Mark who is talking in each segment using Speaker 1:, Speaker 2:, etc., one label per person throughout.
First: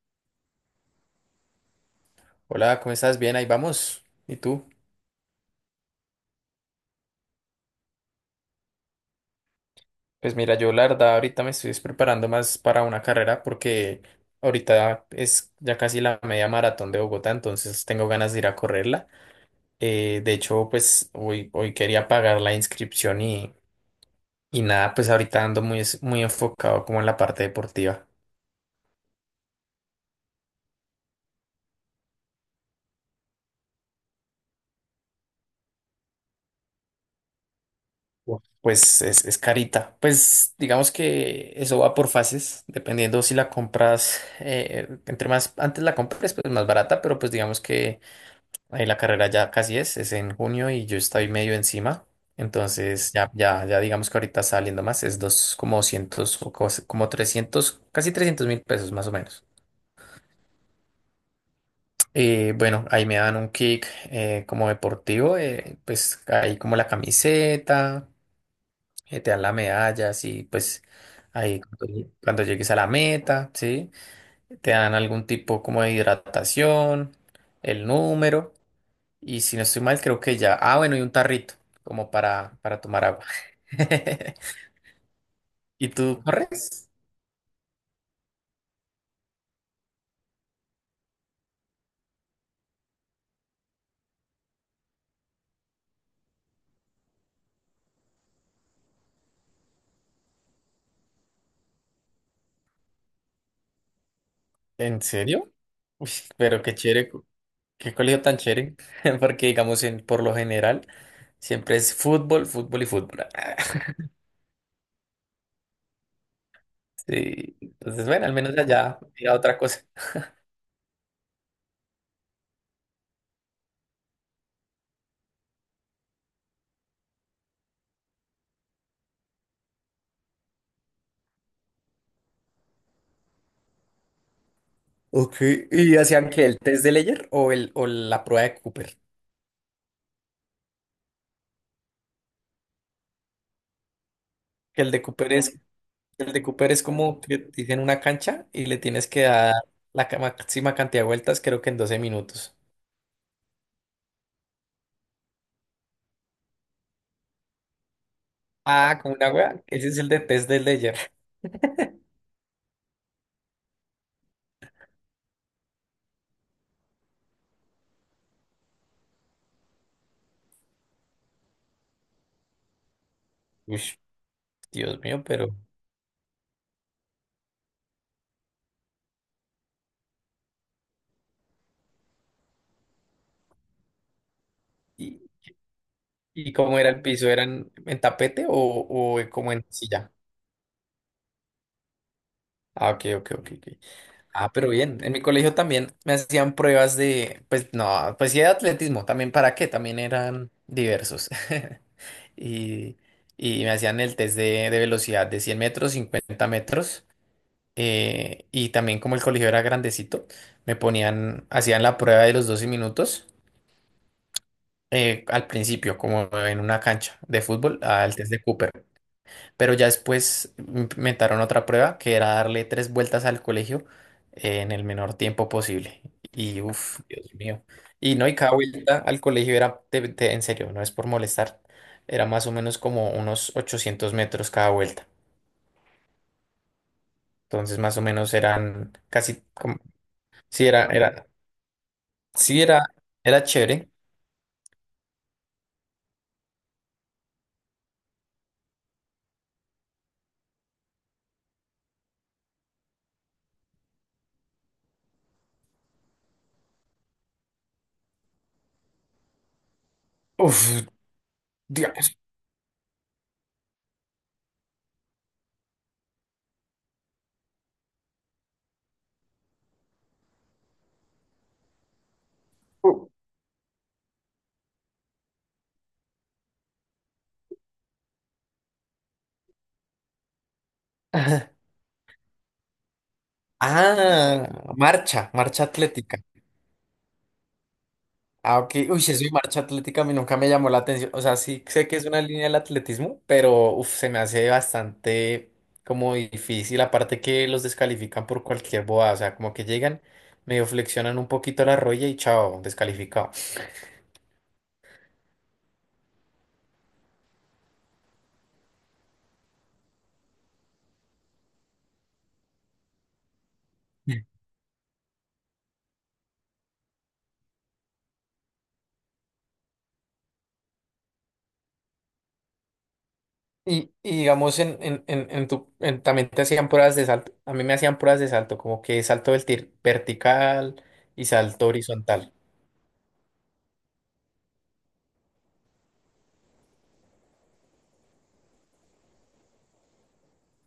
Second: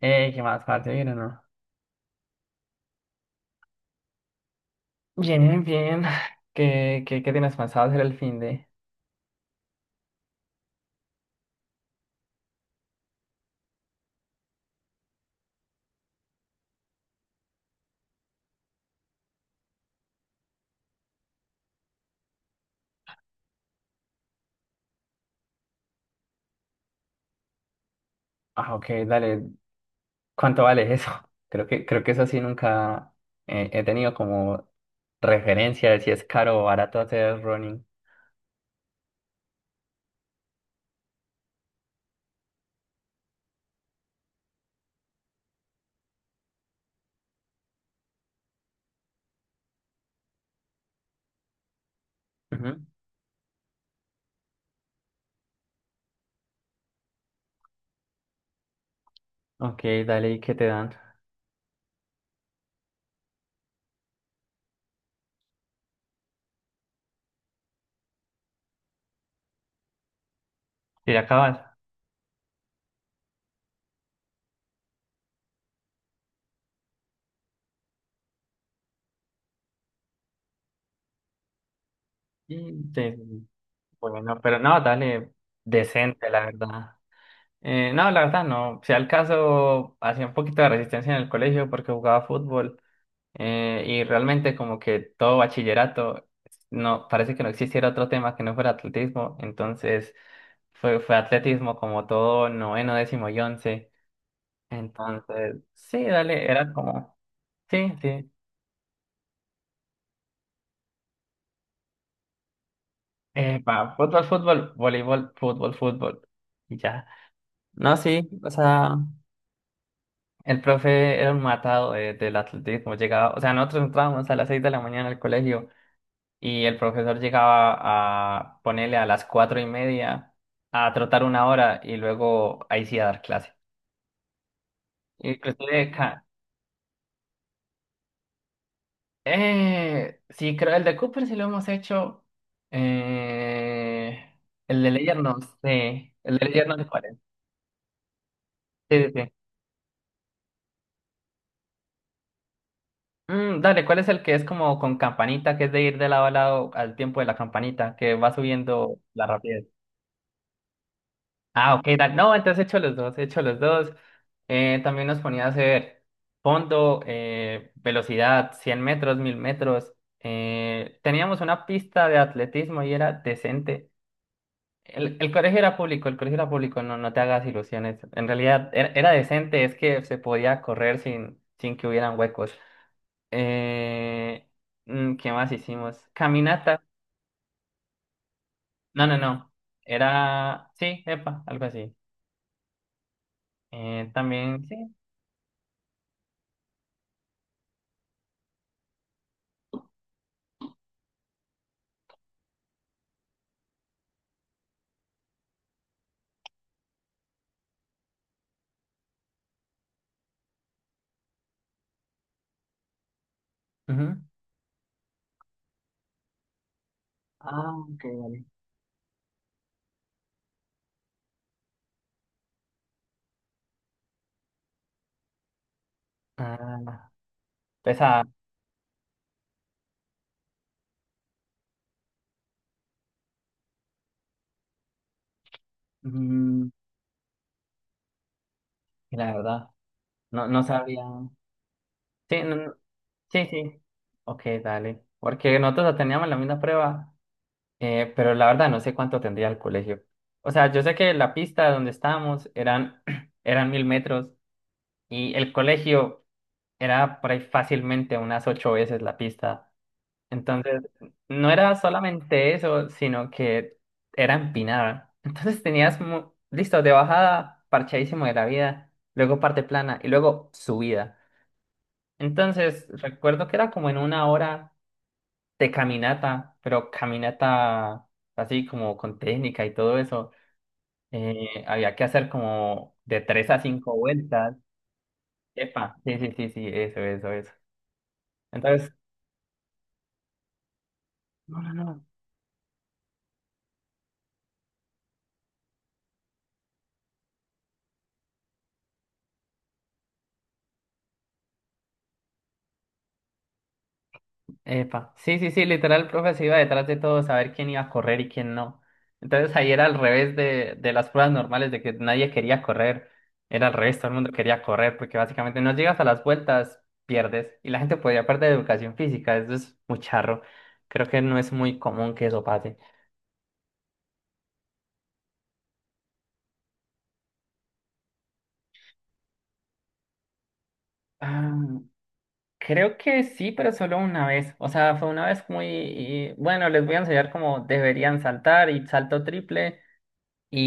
Speaker 1: ¿Qué más, parce? ¿Bien o no?
Speaker 2: Hola, ¿cómo estás? Bien, ahí vamos. ¿Y tú?
Speaker 1: Bien, bien. ¿Qué tienes pensado hacer el fin de...?
Speaker 2: Pues mira, yo la verdad ahorita me estoy preparando más para una carrera porque ahorita es ya casi la media maratón de Bogotá, entonces tengo ganas de ir a correrla. De hecho, pues hoy quería pagar la inscripción y nada, pues ahorita ando muy enfocado como en la parte deportiva.
Speaker 1: Ah, ok, dale. ¿Cuánto vale eso? Creo que eso sí nunca he tenido como referencia de si es caro o barato hacer running.
Speaker 2: Uf, pues es carita. Pues digamos que eso va por fases, dependiendo si la compras, entre más antes la compres, pues más barata, pero pues digamos que ahí la carrera ya casi es en junio y yo estoy medio encima.
Speaker 1: Ujú.
Speaker 2: Entonces, ya digamos que ahorita está saliendo más, como 200 o como 300, casi 300 mil pesos más o menos.
Speaker 1: Ok, dale, ¿y qué te dan?
Speaker 2: Bueno, ahí me dan un kick como deportivo, pues ahí como la camiseta, te dan la medalla, sí, pues
Speaker 1: ¿Y ya acabas?
Speaker 2: ahí cuando llegues a la meta, ¿sí? Te dan algún tipo como de hidratación, el número. Y si no estoy mal, creo que ya. Ah, bueno, y un tarrito, como para
Speaker 1: Y
Speaker 2: tomar
Speaker 1: te-
Speaker 2: agua.
Speaker 1: Bueno, pero no, dale,
Speaker 2: ¿Y tú
Speaker 1: decente, la
Speaker 2: corres?
Speaker 1: verdad. No, la verdad no. Si al caso, hacía un poquito de resistencia en el colegio porque jugaba fútbol. Y realmente como que todo bachillerato, no, parece que no existiera otro tema que no fuera atletismo, entonces fue atletismo como todo noveno, décimo y once,
Speaker 2: ¿En serio?
Speaker 1: entonces sí,
Speaker 2: Uy,
Speaker 1: dale,
Speaker 2: pero
Speaker 1: era
Speaker 2: qué chévere,
Speaker 1: como, sí,
Speaker 2: qué colegio
Speaker 1: sí,
Speaker 2: tan chévere. Porque, digamos, en, por lo general, siempre es fútbol, fútbol y fútbol.
Speaker 1: fútbol, fútbol, voleibol, fútbol, fútbol, y ya.
Speaker 2: Sí.
Speaker 1: No,
Speaker 2: Entonces, bueno,
Speaker 1: sí,
Speaker 2: al
Speaker 1: o
Speaker 2: menos
Speaker 1: sea,
Speaker 2: allá era otra cosa.
Speaker 1: el profe era un matado del atletismo, llegaba, o sea, nosotros entrábamos a las 6 de la mañana al colegio y el profesor llegaba a ponerle a las 4:30 a trotar una hora y luego ahí sí a dar clase.
Speaker 2: Ok,
Speaker 1: Inclusive,
Speaker 2: ¿y
Speaker 1: ca-
Speaker 2: hacían que el test de Leyer o la prueba de Cooper?
Speaker 1: sí, creo el de Cooper sí lo hemos hecho. Eh, el
Speaker 2: Que
Speaker 1: de
Speaker 2: el de
Speaker 1: Ledger
Speaker 2: Cooper
Speaker 1: no
Speaker 2: es,
Speaker 1: sé.
Speaker 2: el
Speaker 1: El
Speaker 2: de
Speaker 1: de Ledger
Speaker 2: Cooper
Speaker 1: no
Speaker 2: es
Speaker 1: sé cuál es.
Speaker 2: como que te dicen una cancha y le
Speaker 1: Sí,
Speaker 2: tienes
Speaker 1: sí,
Speaker 2: que
Speaker 1: sí.
Speaker 2: dar la máxima cantidad de vueltas, creo que en 12 minutos.
Speaker 1: Dale, ¿cuál es el que es como con campanita, que es de ir de lado a lado al tiempo de la campanita, que va
Speaker 2: Ah,
Speaker 1: subiendo
Speaker 2: como
Speaker 1: la
Speaker 2: una wea.
Speaker 1: rapidez?
Speaker 2: Ese es el de test del Ledger.
Speaker 1: Ah, ok, dale. No, entonces he hecho los dos, he hecho los dos. También nos ponía a hacer fondo, velocidad, 100 metros, 1.000 metros. Teníamos una pista de atletismo y era
Speaker 2: Uy,
Speaker 1: decente.
Speaker 2: Dios
Speaker 1: El,
Speaker 2: mío,
Speaker 1: el
Speaker 2: pero.
Speaker 1: colegio era público, el colegio era público, no, no te hagas ilusiones. En realidad era decente, es que se podía correr sin que hubieran huecos. Eh,
Speaker 2: ¿Y,
Speaker 1: ¿Qué más hicimos?
Speaker 2: y cómo
Speaker 1: Caminata.
Speaker 2: era el piso? ¿Eran en tapete o,
Speaker 1: No, no,
Speaker 2: o
Speaker 1: no.
Speaker 2: como en silla?
Speaker 1: Era, sí, epa, algo así.
Speaker 2: Ah, ok, ok, ok, ok. Ah,
Speaker 1: También,
Speaker 2: pero
Speaker 1: sí.
Speaker 2: bien. En mi colegio también me hacían pruebas de. Pues no, pues sí, de atletismo. También, ¿para qué? También eran diversos. Y, y me hacían el test de velocidad de 100 metros, 50 metros. Y también, como el colegio era grandecito, me ponían. Hacían la prueba de los 12 minutos.
Speaker 1: Ujú.
Speaker 2: Al principio, como en una cancha de
Speaker 1: Ah,
Speaker 2: fútbol,
Speaker 1: ok,
Speaker 2: al test de
Speaker 1: vale.
Speaker 2: Cooper. Pero ya después inventaron otra prueba que era darle tres vueltas al colegio, en el menor tiempo posible. Y uff,
Speaker 1: Ah,
Speaker 2: Dios mío.
Speaker 1: pesa.
Speaker 2: Y no, y cada vuelta al colegio era, en serio, no es por molestar, era más o menos como unos 800 metros cada vuelta.
Speaker 1: Mm,
Speaker 2: Entonces, más o menos eran
Speaker 1: sí, la
Speaker 2: casi
Speaker 1: verdad,
Speaker 2: como,
Speaker 1: no, no
Speaker 2: sí, era,
Speaker 1: sabía.
Speaker 2: era,
Speaker 1: Sí, no,
Speaker 2: sí, era
Speaker 1: sí, sí.
Speaker 2: chévere.
Speaker 1: Ok, dale. Porque nosotros la teníamos la misma prueba, pero la verdad no sé cuánto tendría el colegio. O sea, yo sé que la pista donde estábamos eran, eran 1.000 metros y el colegio era por ahí fácilmente unas ocho veces la pista. Entonces,
Speaker 2: Uf,
Speaker 1: no era
Speaker 2: Dios.
Speaker 1: solamente eso, sino que era empinada. Entonces tenías, listo, de bajada, parchadísimo de la vida, luego parte plana y luego subida. Entonces, recuerdo que era como en una hora de caminata, pero caminata así como con técnica y todo eso. Había que hacer como de tres a cinco
Speaker 2: Ah,
Speaker 1: vueltas.
Speaker 2: marcha
Speaker 1: Epa, sí,
Speaker 2: atlética.
Speaker 1: sí, sí, sí, eso, eso, eso.
Speaker 2: Ah, ok.
Speaker 1: Entonces,
Speaker 2: Uy, si soy marcha atlética, a mí nunca me llamó la atención. O sea,
Speaker 1: no,
Speaker 2: sí
Speaker 1: no,
Speaker 2: sé que
Speaker 1: no.
Speaker 2: es una línea del atletismo, pero uf, se me hace bastante como difícil. Aparte que los descalifican por cualquier bobada. O sea, como que llegan, medio flexionan un poquito la rodilla y chao, descalificado.
Speaker 1: Epa, sí, sí, sí, literal el profe se iba detrás de todo, saber quién iba a correr y quién no. Entonces ahí era al revés de las pruebas normales, de que nadie quería correr. Era al revés, todo el mundo quería correr, porque básicamente no llegas a las vueltas, pierdes. Y la gente podía perder educación física, eso es muy charro. Creo que no es muy común que eso pase.
Speaker 2: Y digamos, también te hacían pruebas de salto. A mí me hacían pruebas de salto, como que salto vertical y salto
Speaker 1: Ah,
Speaker 2: horizontal.
Speaker 1: creo que sí, pero solo una vez. O sea, fue una vez muy... bueno, les voy a enseñar cómo deberían saltar y salto triple.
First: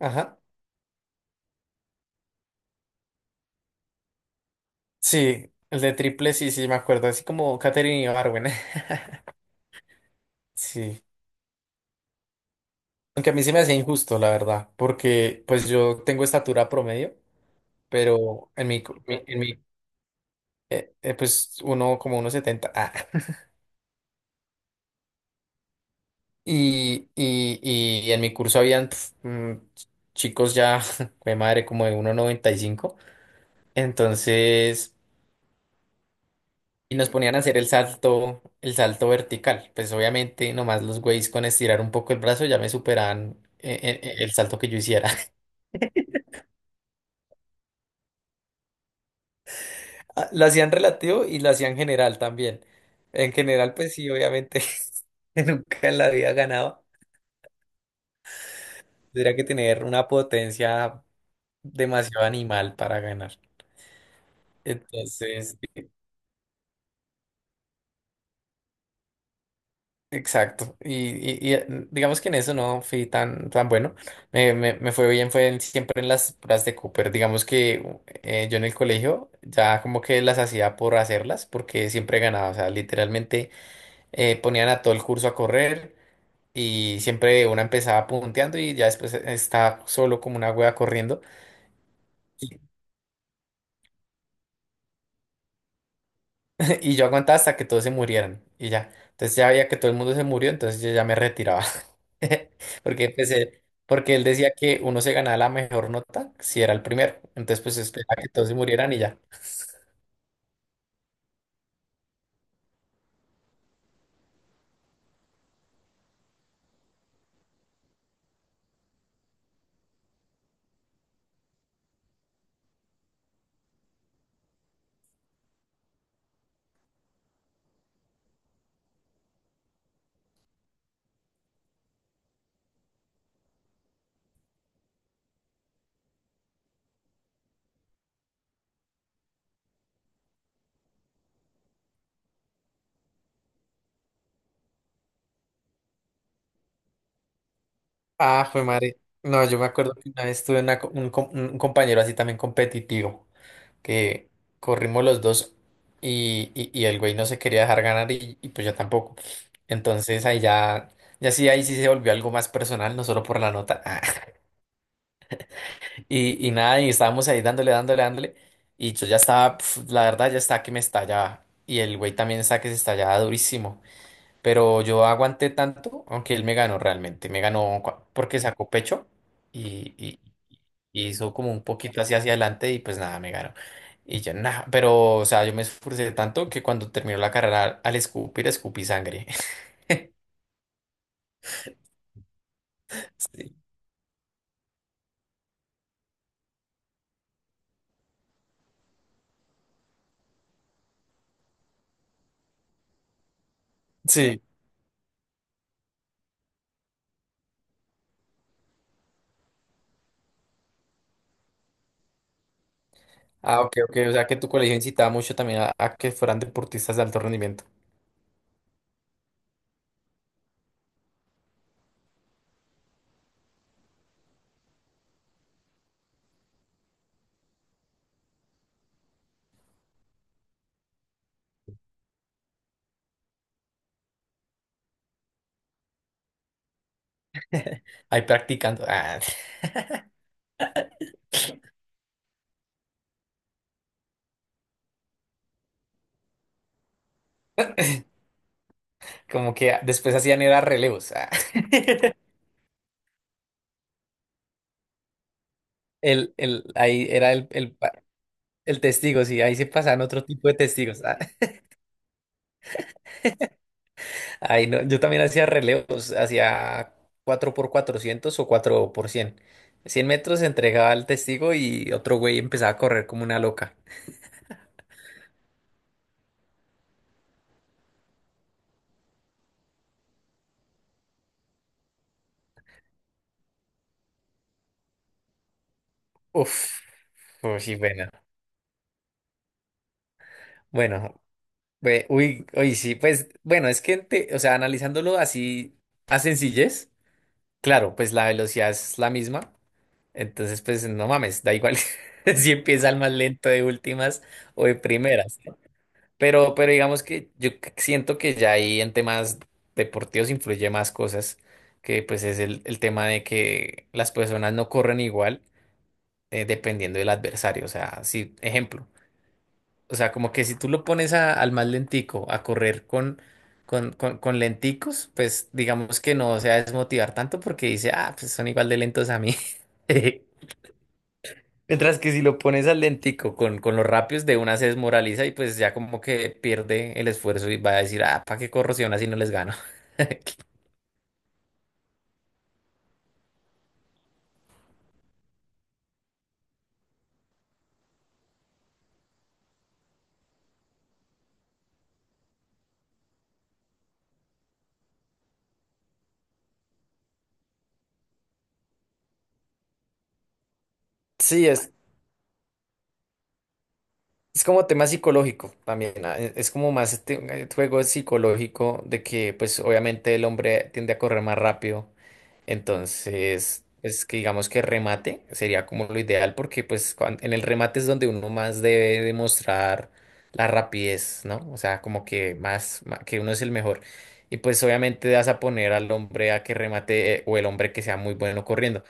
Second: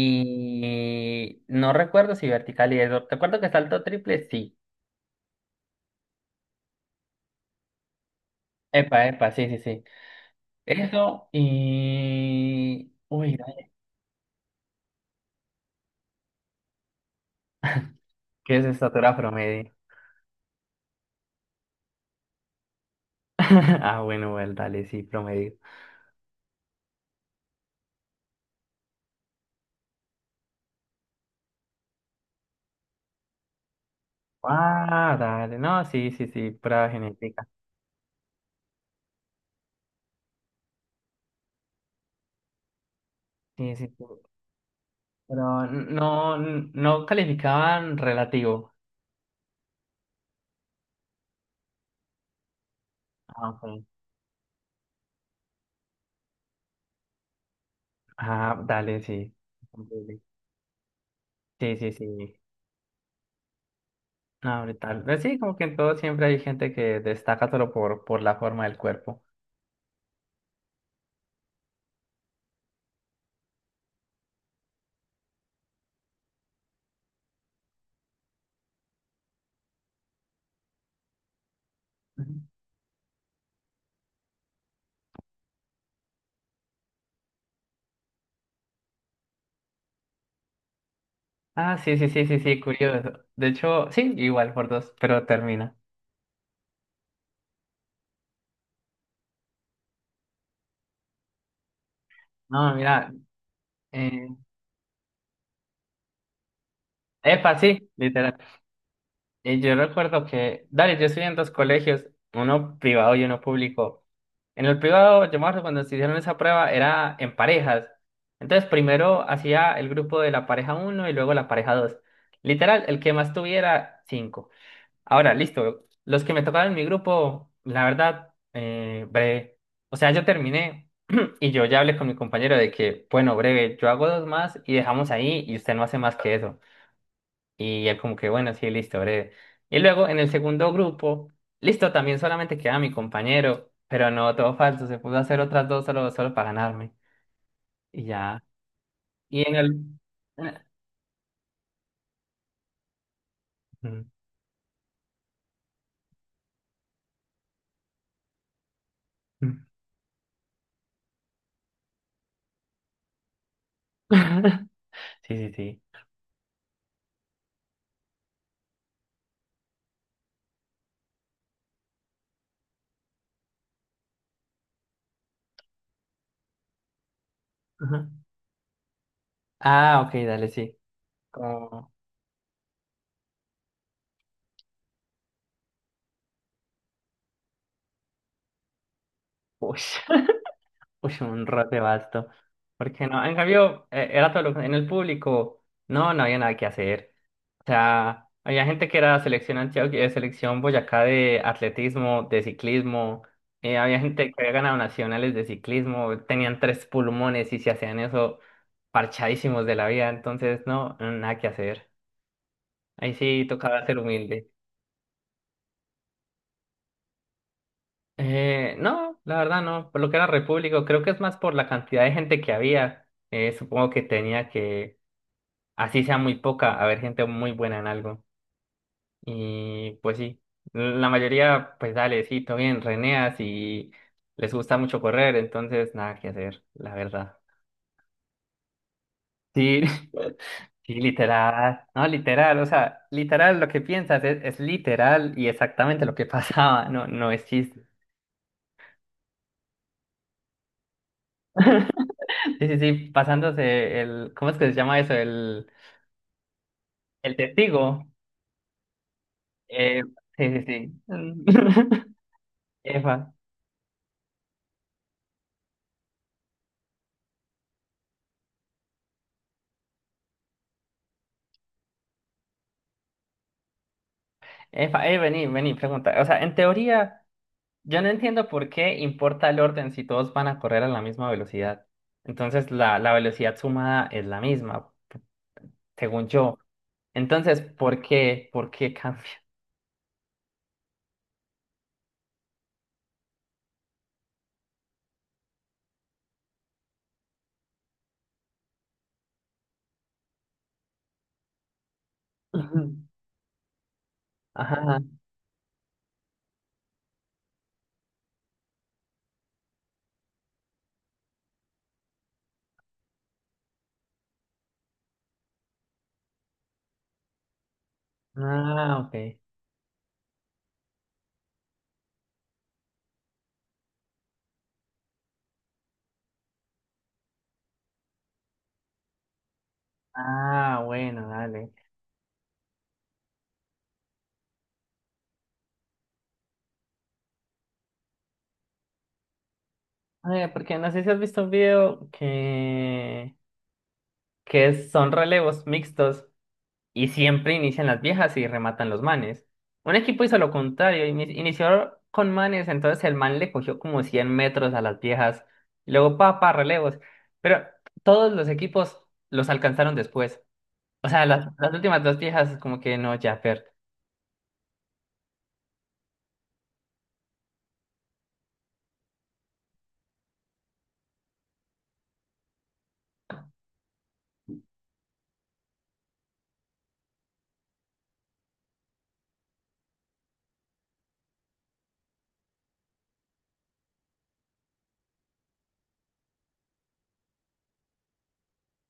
Speaker 2: Ajá.
Speaker 1: no recuerdo si vertical y eso. Recuerdo que salto triple, sí.
Speaker 2: Sí, el de triple, sí, sí, me acuerdo. Así como Katherine Ibargüen.
Speaker 1: Epa, epa, sí, sí, sí.
Speaker 2: Sí.
Speaker 1: Eso y...
Speaker 2: Aunque a
Speaker 1: Uy,
Speaker 2: mí se me
Speaker 1: dale,
Speaker 2: hacía injusto, la verdad, porque pues yo tengo estatura promedio, pero
Speaker 1: ¿qué es
Speaker 2: en mi, co-
Speaker 1: estatura
Speaker 2: mi- en mi
Speaker 1: promedio?
Speaker 2: pues uno como 1,70. Ah.
Speaker 1: Ah, bueno, bueno, dale, sí, promedio.
Speaker 2: Y, y, y en mi curso habían chicos ya, de madre, como de 1,95. Entonces...
Speaker 1: Ah, dale, no, sí, sí, sí, prueba
Speaker 2: Y nos ponían a
Speaker 1: genética.
Speaker 2: hacer el salto vertical. Pues obviamente nomás los güeyes con estirar un poco el brazo ya me superaban,
Speaker 1: Sí, sí, sí.
Speaker 2: el salto que yo hiciera.
Speaker 1: Pero no calificaban relativo.
Speaker 2: Ah, lo hacían relativo y lo hacían general también. En
Speaker 1: Ah,
Speaker 2: general,
Speaker 1: ok.
Speaker 2: pues sí, obviamente nunca en la vida ganaba.
Speaker 1: Ah, dale, sí.
Speaker 2: Tendría que tener una
Speaker 1: Comprendible.
Speaker 2: potencia
Speaker 1: Sí, sí,
Speaker 2: demasiado
Speaker 1: sí.
Speaker 2: animal para ganar.
Speaker 1: Ah, brutal. Pero sí, como
Speaker 2: Entonces,
Speaker 1: que en todo siempre hay gente que destaca solo por la forma del cuerpo.
Speaker 2: exacto, y- y, eh, digamos que en eso no fui tan bueno, me fue bien, siempre en las pruebas de Cooper, digamos que yo en el colegio ya como que las hacía por hacerlas, porque siempre
Speaker 1: Ujú.
Speaker 2: ganaba, o sea, literalmente, ponían a todo el curso a correr y siempre una empezaba punteando y ya después, estaba solo como una wea corriendo.
Speaker 1: Ah, sí, sí, sí, sí, sí, curioso. De hecho, sí, igual por dos, pero termina.
Speaker 2: Y yo aguantaba hasta que todos se murieran y ya. Entonces ya veía que todo el mundo se murió, entonces yo ya me retiraba.
Speaker 1: No,
Speaker 2: Porque
Speaker 1: mira,
Speaker 2: empecé, porque él
Speaker 1: eh,
Speaker 2: decía que uno se ganaba la mejor nota si era el primero.
Speaker 1: epa,
Speaker 2: Entonces pues
Speaker 1: sí,
Speaker 2: esperaba que
Speaker 1: literal.
Speaker 2: todos se murieran y ya.
Speaker 1: Yo recuerdo que, dale, yo estudié en dos colegios, uno privado y uno público. En el privado, yo me acuerdo cuando se hicieron esa prueba, era en parejas. Entonces, primero hacía el grupo de la pareja uno y luego la pareja dos. Literal, el que más tuviera, cinco. Ahora, listo. Los que me tocaron en mi grupo, la verdad, breve. O sea, yo terminé y yo ya hablé con mi compañero de que, bueno, breve, yo hago dos más y dejamos ahí y usted no hace más que eso. Y él como que, bueno, sí, listo, breve. Y luego en el segundo grupo, listo, también solamente queda mi compañero, pero no, todo falso, se pudo hacer otras dos solo para ganarme. Y ya.
Speaker 2: Ah, fue madre.
Speaker 1: Y
Speaker 2: No,
Speaker 1: en
Speaker 2: yo me
Speaker 1: el...
Speaker 2: acuerdo que una vez tuve una co- un, com- un compañero así también competitivo, que corrimos los dos y, y el güey no se quería dejar ganar y pues yo tampoco. Entonces ahí ya sí, ahí sí se volvió algo más personal, no solo por la nota.
Speaker 1: Sí, sí, sí.
Speaker 2: Y nada, y estábamos ahí dándole, dándole, dándole. Y yo ya estaba, la verdad, ya estaba que me estallaba. Y el güey también estaba que se estallaba durísimo. Pero yo aguanté tanto, aunque él me ganó realmente. Me ganó
Speaker 1: Ajá.
Speaker 2: porque sacó pecho y,
Speaker 1: Ah, ok,
Speaker 2: y-
Speaker 1: dale, sí.
Speaker 2: y hizo como un
Speaker 1: Como...
Speaker 2: poquito así hacia adelante y pues nada, me ganó. Y yo nada, pero o sea, yo me esforcé tanto que cuando terminó la carrera al escupir, escupí sangre.
Speaker 1: Uy. Uy, un roce vasto. Porque no, en
Speaker 2: Sí.
Speaker 1: cambio, era todo en el público, no había nada que hacer. O sea, había gente que era selección Antioquia, selección Boyacá de atletismo, de ciclismo. Había gente que
Speaker 2: Sí.
Speaker 1: había ganado nacionales de ciclismo, tenían tres pulmones y se hacían eso parchadísimos de la vida. Entonces, no, nada que hacer. Ahí sí
Speaker 2: Ah, ok,
Speaker 1: tocaba
Speaker 2: ok.
Speaker 1: ser
Speaker 2: O sea que
Speaker 1: humilde.
Speaker 2: tu colegio incitaba mucho también a que fueran deportistas de alto rendimiento.
Speaker 1: No, la verdad no. Por lo que era Repúblico, creo que es más por la cantidad de gente que había. Supongo que tenía que así sea muy poca, haber gente muy buena en algo. Y pues sí, la mayoría, pues dale, sí, todo bien, reneas y les gusta mucho correr, entonces nada que hacer, la verdad.
Speaker 2: Ahí practicando. Ah,
Speaker 1: Sí, sí, literal, no, literal, o sea, literal lo que piensas es literal y exactamente lo que pasaba, no, no es chiste.
Speaker 2: como que después hacían era relevos. Ah.
Speaker 1: Sí, sí, sí, pasándose el, ¿cómo es que se llama eso? El,
Speaker 2: Ahí era
Speaker 1: el
Speaker 2: el, el, pa-
Speaker 1: testigo.
Speaker 2: el testigo, sí, ahí se
Speaker 1: Eh,
Speaker 2: pasaban otro tipo de
Speaker 1: sí, sí,
Speaker 2: testigos. Ah.
Speaker 1: sí. Efa.
Speaker 2: Ahí no, yo también hacía relevos, hacía 4x400 o 4 por Cien metros se entregaba al testigo y otro güey empezaba a correr como una loca.
Speaker 1: Epa, vení, vení, pregunta. O sea, en teoría, yo no entiendo por qué importa el orden si todos van a correr a la misma velocidad. Entonces, la velocidad sumada es la misma, según yo.
Speaker 2: Uf,
Speaker 1: Entonces,
Speaker 2: uy, sí,
Speaker 1: ¿por
Speaker 2: bueno.
Speaker 1: qué? ¿Por qué cambia?
Speaker 2: Bueno, uy, sí, pues, bueno, es que, o sea, analizándolo así a sencillez, claro, pues la velocidad es la misma, entonces, pues no mames, da igual si empieza el
Speaker 1: Ujú.
Speaker 2: más lento de últimas o de
Speaker 1: Ajá.
Speaker 2: primeras, ¿no? Pero digamos que yo siento que ya ahí en temas deportivos influye más cosas, que pues es el tema de que las personas no corren igual, dependiendo del adversario. O sea, si, ejemplo,
Speaker 1: Ah, ok.
Speaker 2: o sea, como que si tú lo pones al más lentico a correr con lenticos, pues digamos que no se va a desmotivar tanto porque dice, ah, pues son igual de lentos a mí.
Speaker 1: Ah, bueno, dale.
Speaker 2: Mientras que si lo pones al lentico con los rápidos, de una se desmoraliza y pues ya como que pierde el esfuerzo y va a decir, ah, ¿para qué corro si aún así no les gano?
Speaker 1: Porque no sé si has visto un video que son relevos mixtos. Y siempre inician las viejas y rematan los manes. Un equipo hizo lo contrario, inició con manes, entonces el man le cogió como 100 metros a las viejas, y luego pa, pa, relevos. Pero todos los equipos los alcanzaron después. O sea, las,
Speaker 2: Sí, es,
Speaker 1: las últimas dos viejas como que no, ya, per.
Speaker 2: es como tema psicológico también, ah, es como más este, juego psicológico de que pues obviamente el hombre tiende a correr más rápido. Entonces, es que digamos que remate sería como lo ideal porque pues en el remate es donde uno más debe demostrar la rapidez, ¿no? O sea, como que más que uno es el mejor. Y pues obviamente vas a poner al hombre a que remate, o el hombre que sea muy bueno corriendo.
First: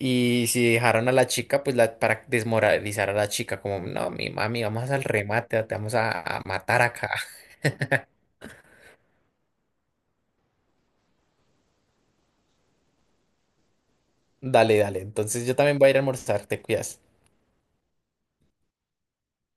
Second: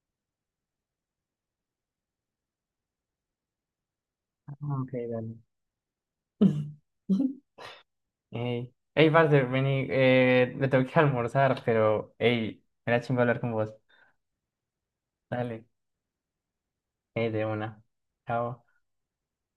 Speaker 2: Y si dejaron a la chica, pues para desmoralizar a la chica, como, no, mi
Speaker 1: Ah,
Speaker 2: mami,
Speaker 1: ok,
Speaker 2: vamos al
Speaker 1: dale.
Speaker 2: remate, te vamos a matar acá.
Speaker 1: Ey, ey, parce, vení, me tengo que almorzar, pero, ey, era chingo hablar con vos.
Speaker 2: Dale, dale. Entonces yo
Speaker 1: Dale,
Speaker 2: también voy a ir a almorzar, te cuidas.
Speaker 1: ey, de una. Chao.